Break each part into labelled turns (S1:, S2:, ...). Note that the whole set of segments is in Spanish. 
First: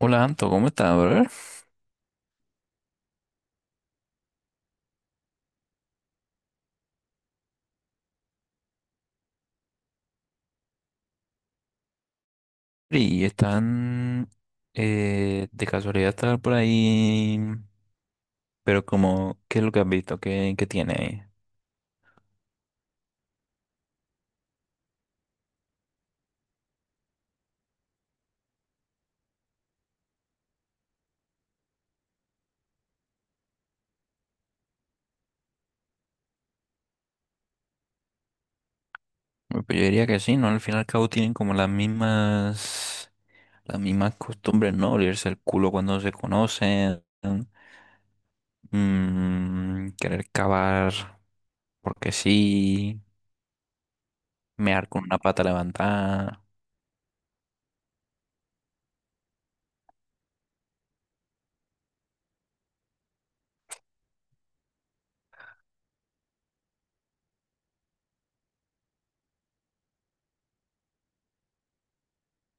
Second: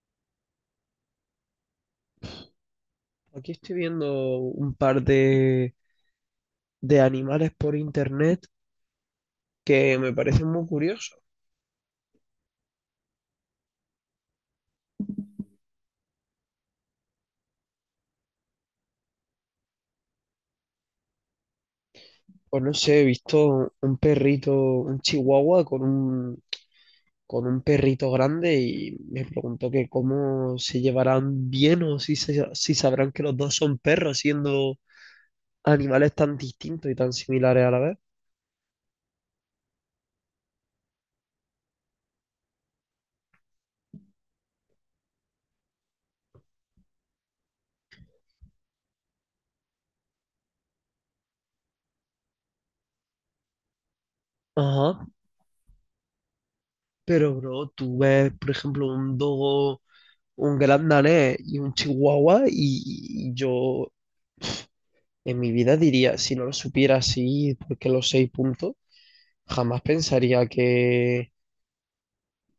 S1: Hola Anto, ¿cómo estás, brother?
S2: Aquí estoy viendo un par de animales por internet que me parecen muy curiosos.
S1: Y están de casualidad estar por ahí, pero como, ¿qué es lo que has visto? ¿Qué tiene ahí?
S2: Pues no sé, he visto un perrito, un chihuahua con un perrito grande y me preguntó que cómo se llevarán bien o si sabrán que los dos son perros siendo animales tan distintos y tan similares a la vez.
S1: Bueno, pues yo diría que sí, ¿no? Al fin y al cabo tienen como las mismas costumbres, ¿no? Olirse el culo cuando se conocen, querer cavar porque sí, mear con
S2: Ajá,
S1: una pata levantada,
S2: pero bro, tú ves, por ejemplo, un dogo, un gran danés y un chihuahua, y yo en mi vida diría, si no lo supiera así, porque los seis puntos, jamás pensaría que,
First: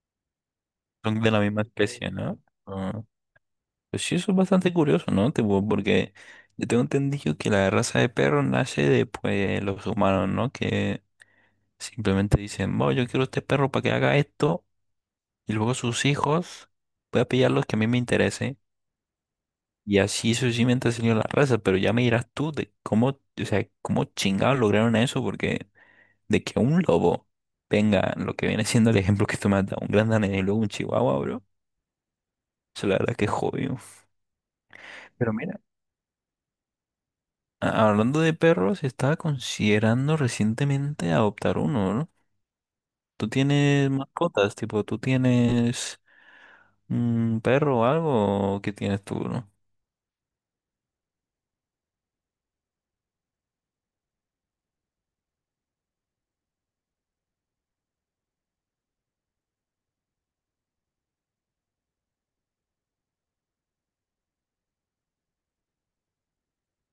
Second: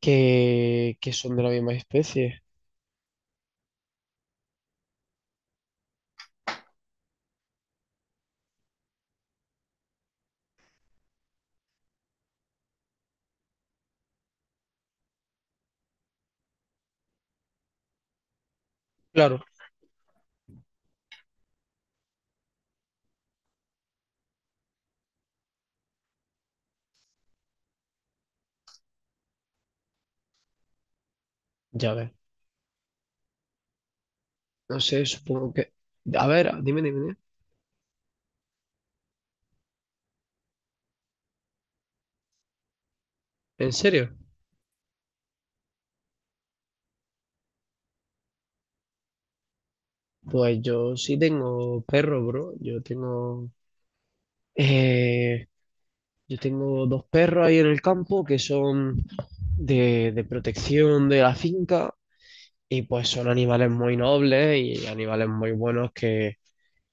S2: que
S1: son de
S2: son
S1: la
S2: de la
S1: misma
S2: misma
S1: especie, ¿no?
S2: especie.
S1: Ah. Pues sí, eso es bastante curioso, ¿no? Tipo, porque yo tengo entendido que la raza de perro nace de pues, los humanos, ¿no? Que simplemente dicen, bueno, yo quiero este perro para que haga esto, y luego sus hijos, voy a pillar los que a mí me interese,
S2: Claro,
S1: y así sucesivamente ha salido la raza, pero ya me dirás tú de cómo, o sea, cómo chingados lograron eso, porque de que un lobo venga, lo que viene siendo el ejemplo que tú me has dado, un gran danés y luego un chihuahua, bro,
S2: ya ves.
S1: eso la verdad que es jodido.
S2: No sé,
S1: Pero
S2: supongo
S1: mira.
S2: que. A ver, dime, dime, dime.
S1: Hablando de perros, estaba considerando recientemente adoptar uno, ¿no? ¿Tú
S2: ¿En
S1: tienes
S2: serio?
S1: mascotas? Tipo, ¿tú tienes un perro o algo? ¿O qué tienes tú, no?
S2: Pues yo sí tengo perro, bro. Eh, yo tengo dos perros ahí en el campo que son de protección de la finca. Y pues son animales muy nobles y animales muy buenos que,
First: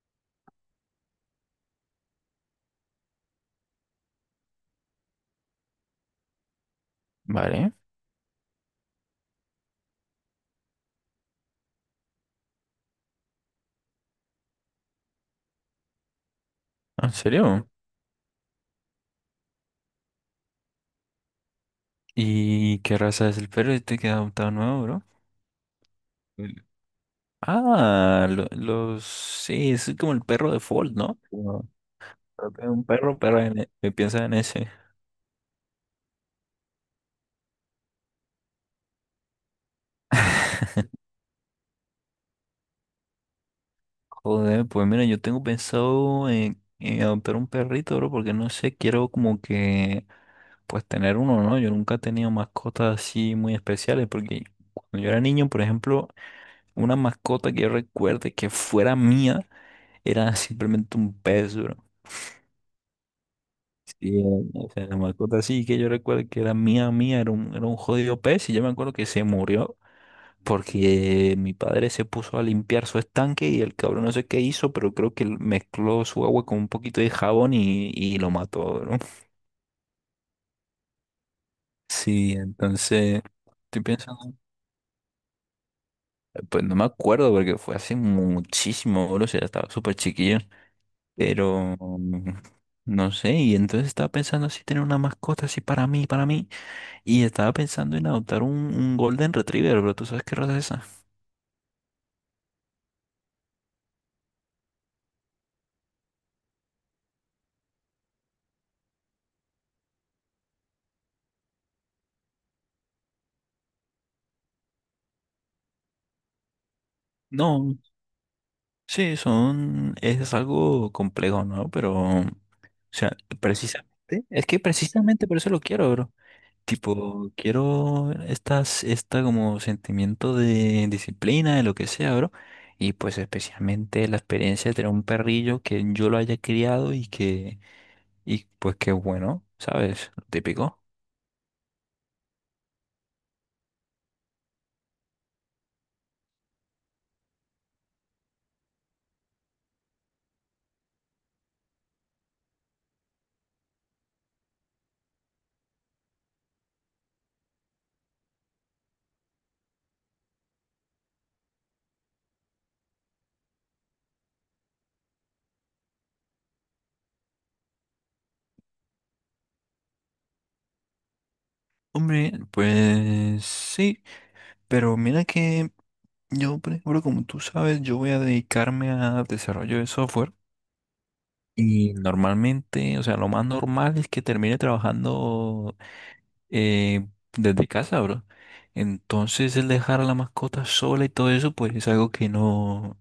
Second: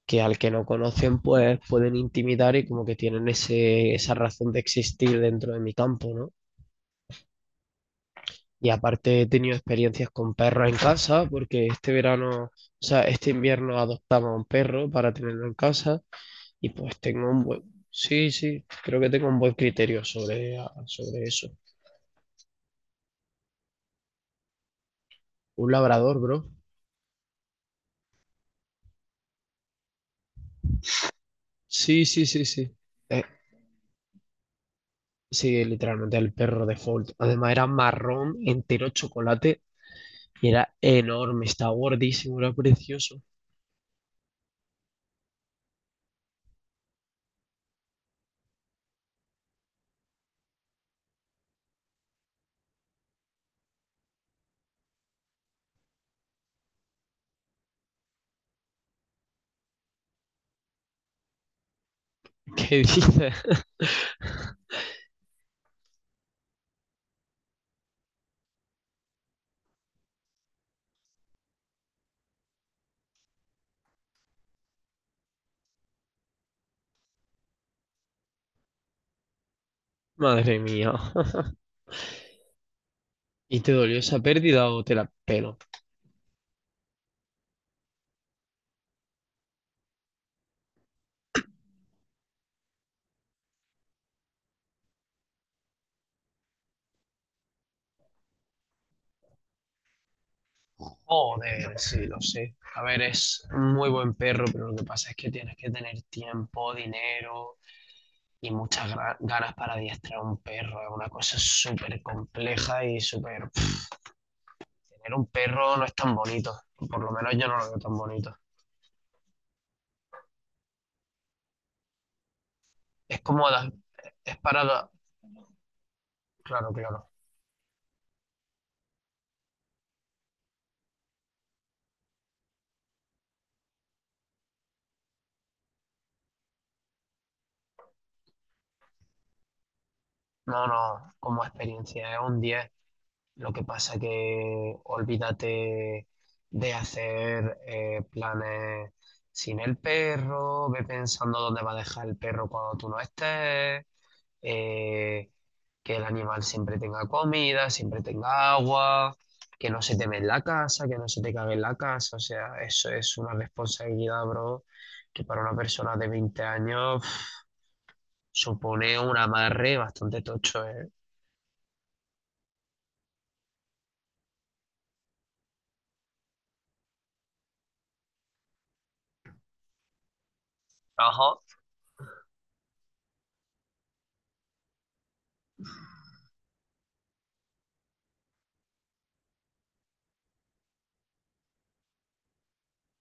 S2: que al que no conocen pues pueden intimidar y como que tienen esa razón de existir dentro de mi campo, ¿no?
S1: Vale,
S2: Y aparte he tenido experiencias con perros en casa porque este verano, o sea, este invierno adoptaba un perro para tenerlo en casa y pues
S1: ¿en
S2: tengo un buen,
S1: serio?
S2: sí, sí, creo que tengo un buen criterio sobre eso.
S1: ¿Y qué raza es el perro este que has adoptado nuevo, bro?
S2: Un labrador, bro.
S1: El- Ah, los... Sí, es como el perro de Fold, ¿no? Como
S2: Sí, sí, sí,
S1: creo que es
S2: sí.
S1: un perro,
S2: Eh,
S1: pero me piensa en ese.
S2: Sí, literalmente el perro de default. Además era marrón, entero chocolate y era enorme, estaba gordísimo, era precioso.
S1: Joder, pues mira, yo tengo pensado en adoptar un perrito, bro, porque no sé, quiero como que pues tener uno, ¿no? Yo nunca he tenido mascotas así muy especiales porque cuando yo era niño, por ejemplo, una mascota que yo recuerde que fuera mía era simplemente un pez, bro.
S2: ¿Qué dices?
S1: Sí, o sea, la mascota así que yo recuerdo que era mía, era era un jodido pez y yo me acuerdo que se murió porque mi padre se puso a limpiar su estanque y el cabrón no sé qué hizo, pero creo que mezcló su agua con un poquito de jabón y lo mató, bro.
S2: Madre mía.
S1: Sí, entonces
S2: ¿Y te
S1: estoy
S2: dolió esa
S1: pensando.
S2: pérdida o te la pelo?
S1: Pues no me acuerdo porque fue hace muchísimo, bro, o sea, estaba súper chiquillo. Pero no sé, y entonces estaba pensando así tener una mascota así para mí, para mí. Y estaba pensando en adoptar un Golden Retriever, pero ¿tú sabes qué raza es esa?
S2: Joder, sí, lo sé. A ver, es un muy buen perro, pero lo que pasa es que tienes que tener tiempo, dinero y muchas ganas para adiestrar un perro. Es una cosa súper compleja y súper. Tener un perro no es tan bonito. Por lo menos yo no lo veo
S1: No,
S2: tan bonito.
S1: sí, son, es algo complejo, ¿no? Pero, o sea,
S2: Es cómoda,
S1: precisamente,
S2: es
S1: es que
S2: para.
S1: precisamente por eso lo quiero, bro.
S2: Claro, claro.
S1: Tipo, quiero estas, esta como sentimiento de disciplina, de lo que sea, bro. Y pues especialmente la experiencia de tener un perrillo que yo lo haya criado y que, y pues que bueno, ¿sabes? Lo
S2: No,
S1: típico.
S2: no, como experiencia es un 10. Lo que pasa que olvídate de hacer planes sin el perro, ve pensando dónde va a dejar el perro cuando tú no estés, eh, que el animal siempre tenga comida, siempre tenga agua, que no se te ve en la casa, que no se te cague en la casa. O sea, eso es una responsabilidad, bro, que para una persona de 20 años supone un amarre bastante tocho, ¿eh?
S1: Hombre, pues sí, pero mira que yo, por ejemplo, como tú sabes, yo voy a dedicarme a desarrollo de software.
S2: Ajá.
S1: Y normalmente, o sea, lo más normal es que termine trabajando eh, desde casa, bro. Entonces el dejar a la mascota sola y todo eso, pues es algo que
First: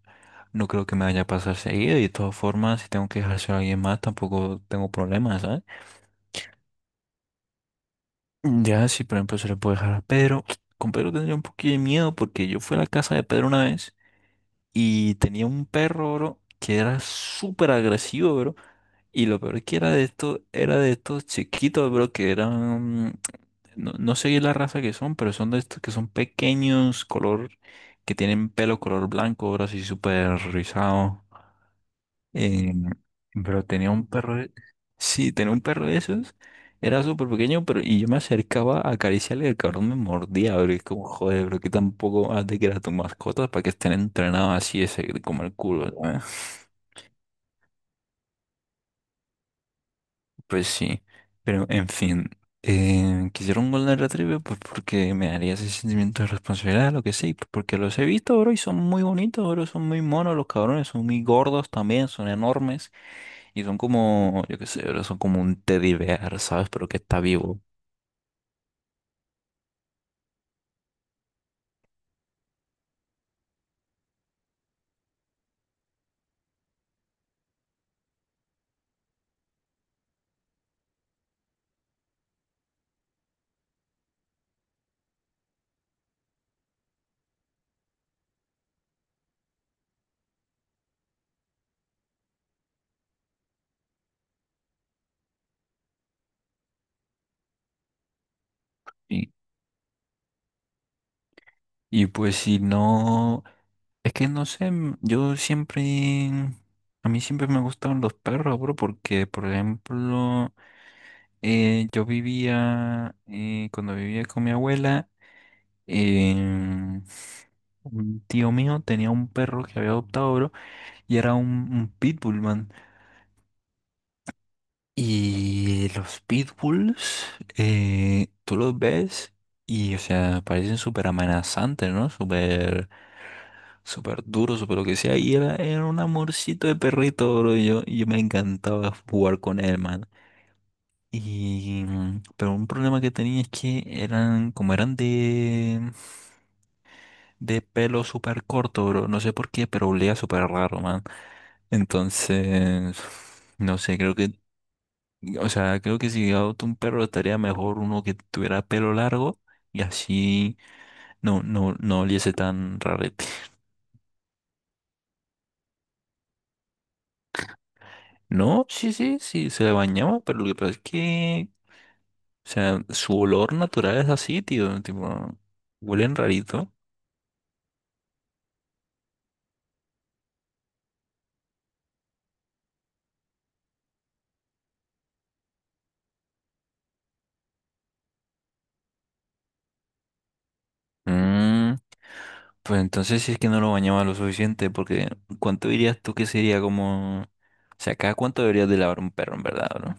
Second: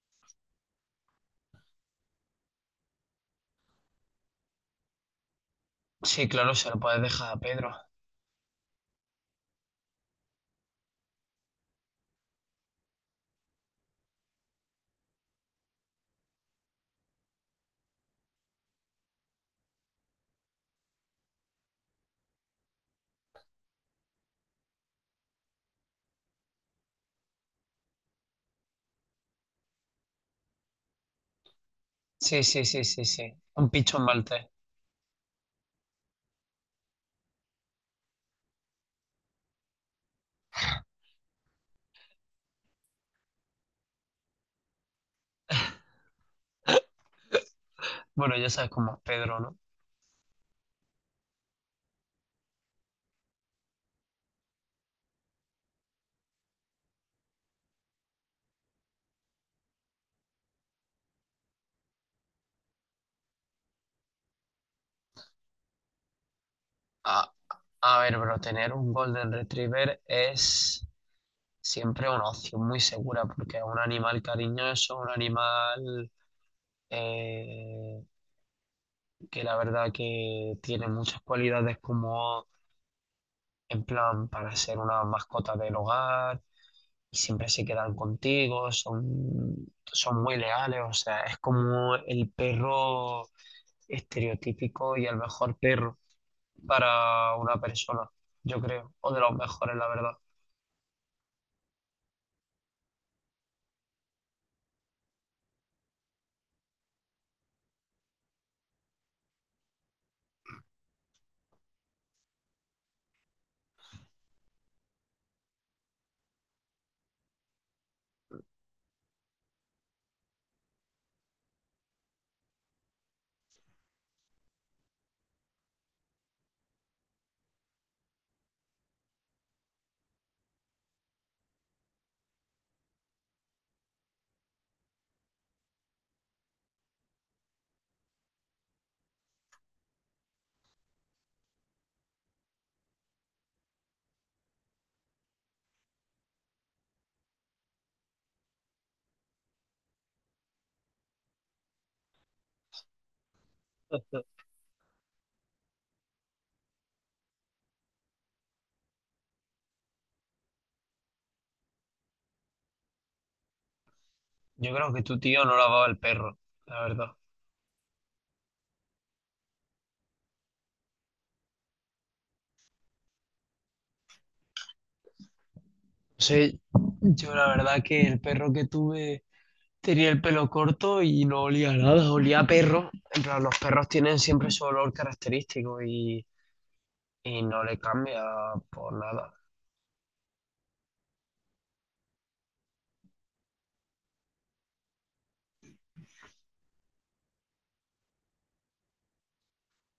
S1: no creo que me vaya a pasar seguido. Y de todas formas, si tengo que dejárselo a alguien más, tampoco tengo problemas, ¿sabes?
S2: Sí, claro, se lo puedes dejar a Pedro.
S1: Ya, si por ejemplo se le puede dejar a Pedro, con Pedro tendría un poquito de miedo porque yo fui a la casa de Pedro una vez y tenía un perro, bro, que era súper agresivo, bro. Y lo peor que era de esto, era de estos chiquitos, bro, que eran, no sé bien la raza que son, pero son de estos que son pequeños, color, que tienen pelo color blanco, bro, así súper rizado.
S2: Sí, sí,
S1: Eh,
S2: sí, sí, sí.
S1: pero
S2: Un
S1: tenía
S2: pichón
S1: un perro,
S2: maltés.
S1: sí, tenía un perro de esos, era súper pequeño, pero y yo me acercaba a acariciarle y el cabrón me mordía, bro, y es como, joder, bro, que tampoco has de que era tu mascota para que estén entrenados así, ese, como el culo.
S2: Bueno, ya sabes cómo es Pedro, ¿no?
S1: Pues sí, pero en fin, quisiera un Golden Retriever pues porque me daría ese sentimiento de responsabilidad, lo que sí, pues, porque los he visto, bro, y son muy bonitos, bro, son muy monos los cabrones, son muy gordos también, son enormes y son como, yo qué sé, bro, son como un teddy bear, ¿sabes? Pero que está
S2: A,
S1: vivo.
S2: a ver, pero tener un Golden Retriever es siempre una opción muy segura porque es un animal cariñoso, un animal eh, que la verdad que tiene muchas cualidades como en plan para ser una mascota del hogar y siempre se quedan contigo, son, son, muy leales, o sea, es como el perro estereotípico y el mejor perro para una persona, yo creo, o de
S1: Y,
S2: los mejores, la verdad.
S1: y pues si no, es que no sé, yo siempre, a mí siempre me gustaron los perros, bro, porque, por ejemplo, yo vivía, cuando vivía con mi abuela, Eh, un tío mío tenía un perro que había adoptado, bro, y era un, un pitbull, man. Y los pitbulls, tú los ves y, o sea, parecen súper amenazantes, ¿no? Súper duros, súper lo que sea. Y era un amorcito de perrito, bro. Y yo me encantaba jugar con él, man. Y, pero un problema que tenía es que eran, como eran de pelo súper corto, bro. No sé por qué, pero olía súper raro, man. Entonces, no sé, creo que, o sea, creo que si adopto un perro estaría mejor uno que tuviera pelo largo y así no oliese tan rarete.
S2: Yo creo que tu tío no lavaba el perro, la verdad.
S1: No, sí, sí, sí, se bañaba, pero lo que pasa es que, o sea, su olor natural es así, tío, tipo, huelen
S2: Sí,
S1: rarito.
S2: yo la verdad que el perro que tuve tenía el pelo corto y no olía a nada, olía a perro. En plan, los perros tienen siempre su olor característico y no le cambia por nada.
S1: Mm, pues entonces sí es que no lo bañaba lo suficiente, porque ¿cuánto dirías tú que sería como... O sea, ¿cada cuánto deberías de lavar un perro, en verdad, bro?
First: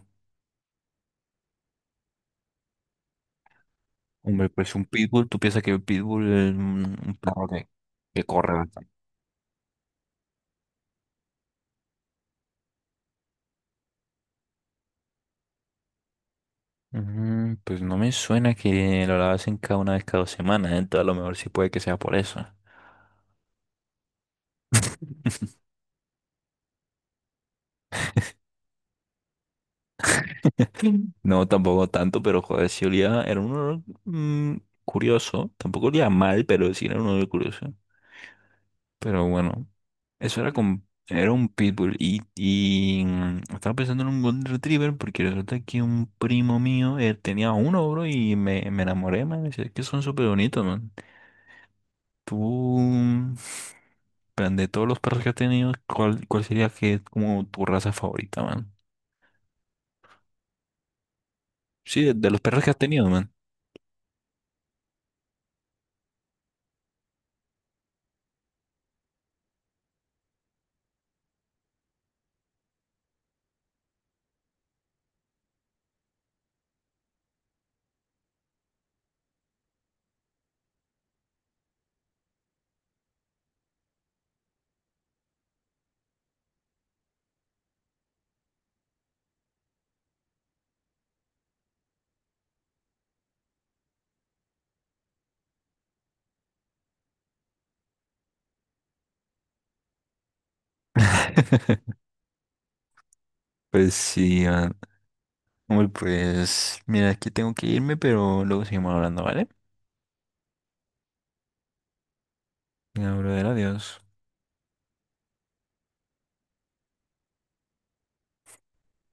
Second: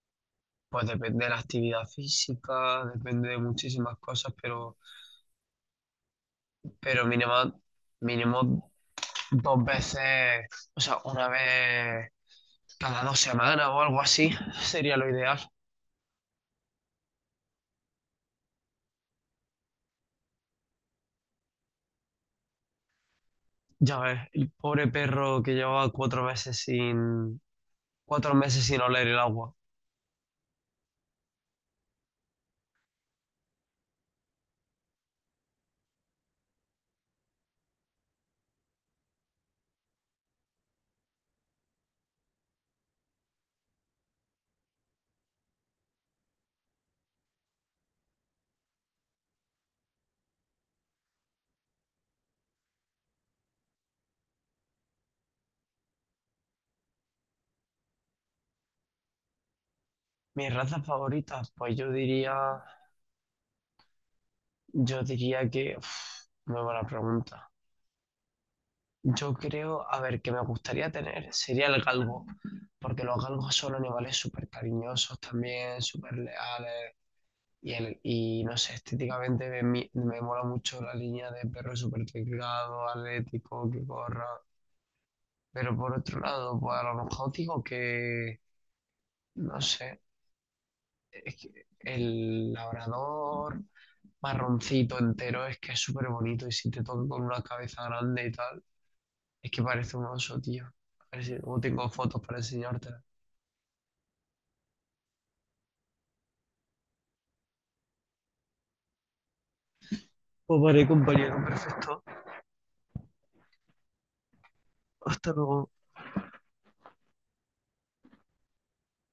S2: Pues depende de la actividad física, depende de muchísimas cosas,
S1: Hombre, pues
S2: pero,
S1: un pitbull, ¿tú piensas que el pitbull es
S2: pero
S1: un
S2: mínimo,
S1: perro que corre
S2: mínimo
S1: bastante?
S2: dos veces, o sea, una vez cada 2 semanas o algo así, sería lo ideal.
S1: Mm, pues no me suena que lo lavasen cada una vez cada dos semanas, ¿eh? Entonces a lo mejor sí puede que sea por eso.
S2: Ya ves, el pobre perro que llevaba 4 meses sin, 4 meses sin oler el agua.
S1: Mm. No, tampoco tanto, pero joder, sí olía, era un olor curioso. Tampoco olía mal, pero sí era un olor curioso. Pero bueno, eso era con, era un pitbull y estaba pensando en un golden retriever porque resulta que un primo mío tenía uno, bro, me enamoré, man. Es que son súper bonitos, man. Tú, plan, de todos los perros que has tenido, ¿cuál sería que es como tu raza favorita, man?
S2: Mis razas favoritas, pues yo
S1: Sí, de los
S2: diría,
S1: perros que has tenido, man.
S2: yo diría que, uf, muy buena pregunta. Yo creo, a ver, que me gustaría tener sería el galgo, porque los galgos son animales súper cariñosos también, súper leales, y no sé, estéticamente me mola mucho la línea de perro súper delgado, atlético, que corra, pero por otro lado, pues a lo mejor digo que, no sé, es que el labrador marroncito entero es que es súper bonito y si te toca con una cabeza grande y tal. Es que parece un oso, tío. A ver si luego tengo fotos para enseñártela.
S1: Pues sí, man. Hombre, pues mira, aquí tengo que irme, pero luego seguimos hablando, ¿vale?
S2: Pues vale, compañero, perfecto.
S1: Venga, brother, adiós.
S2: Hasta luego.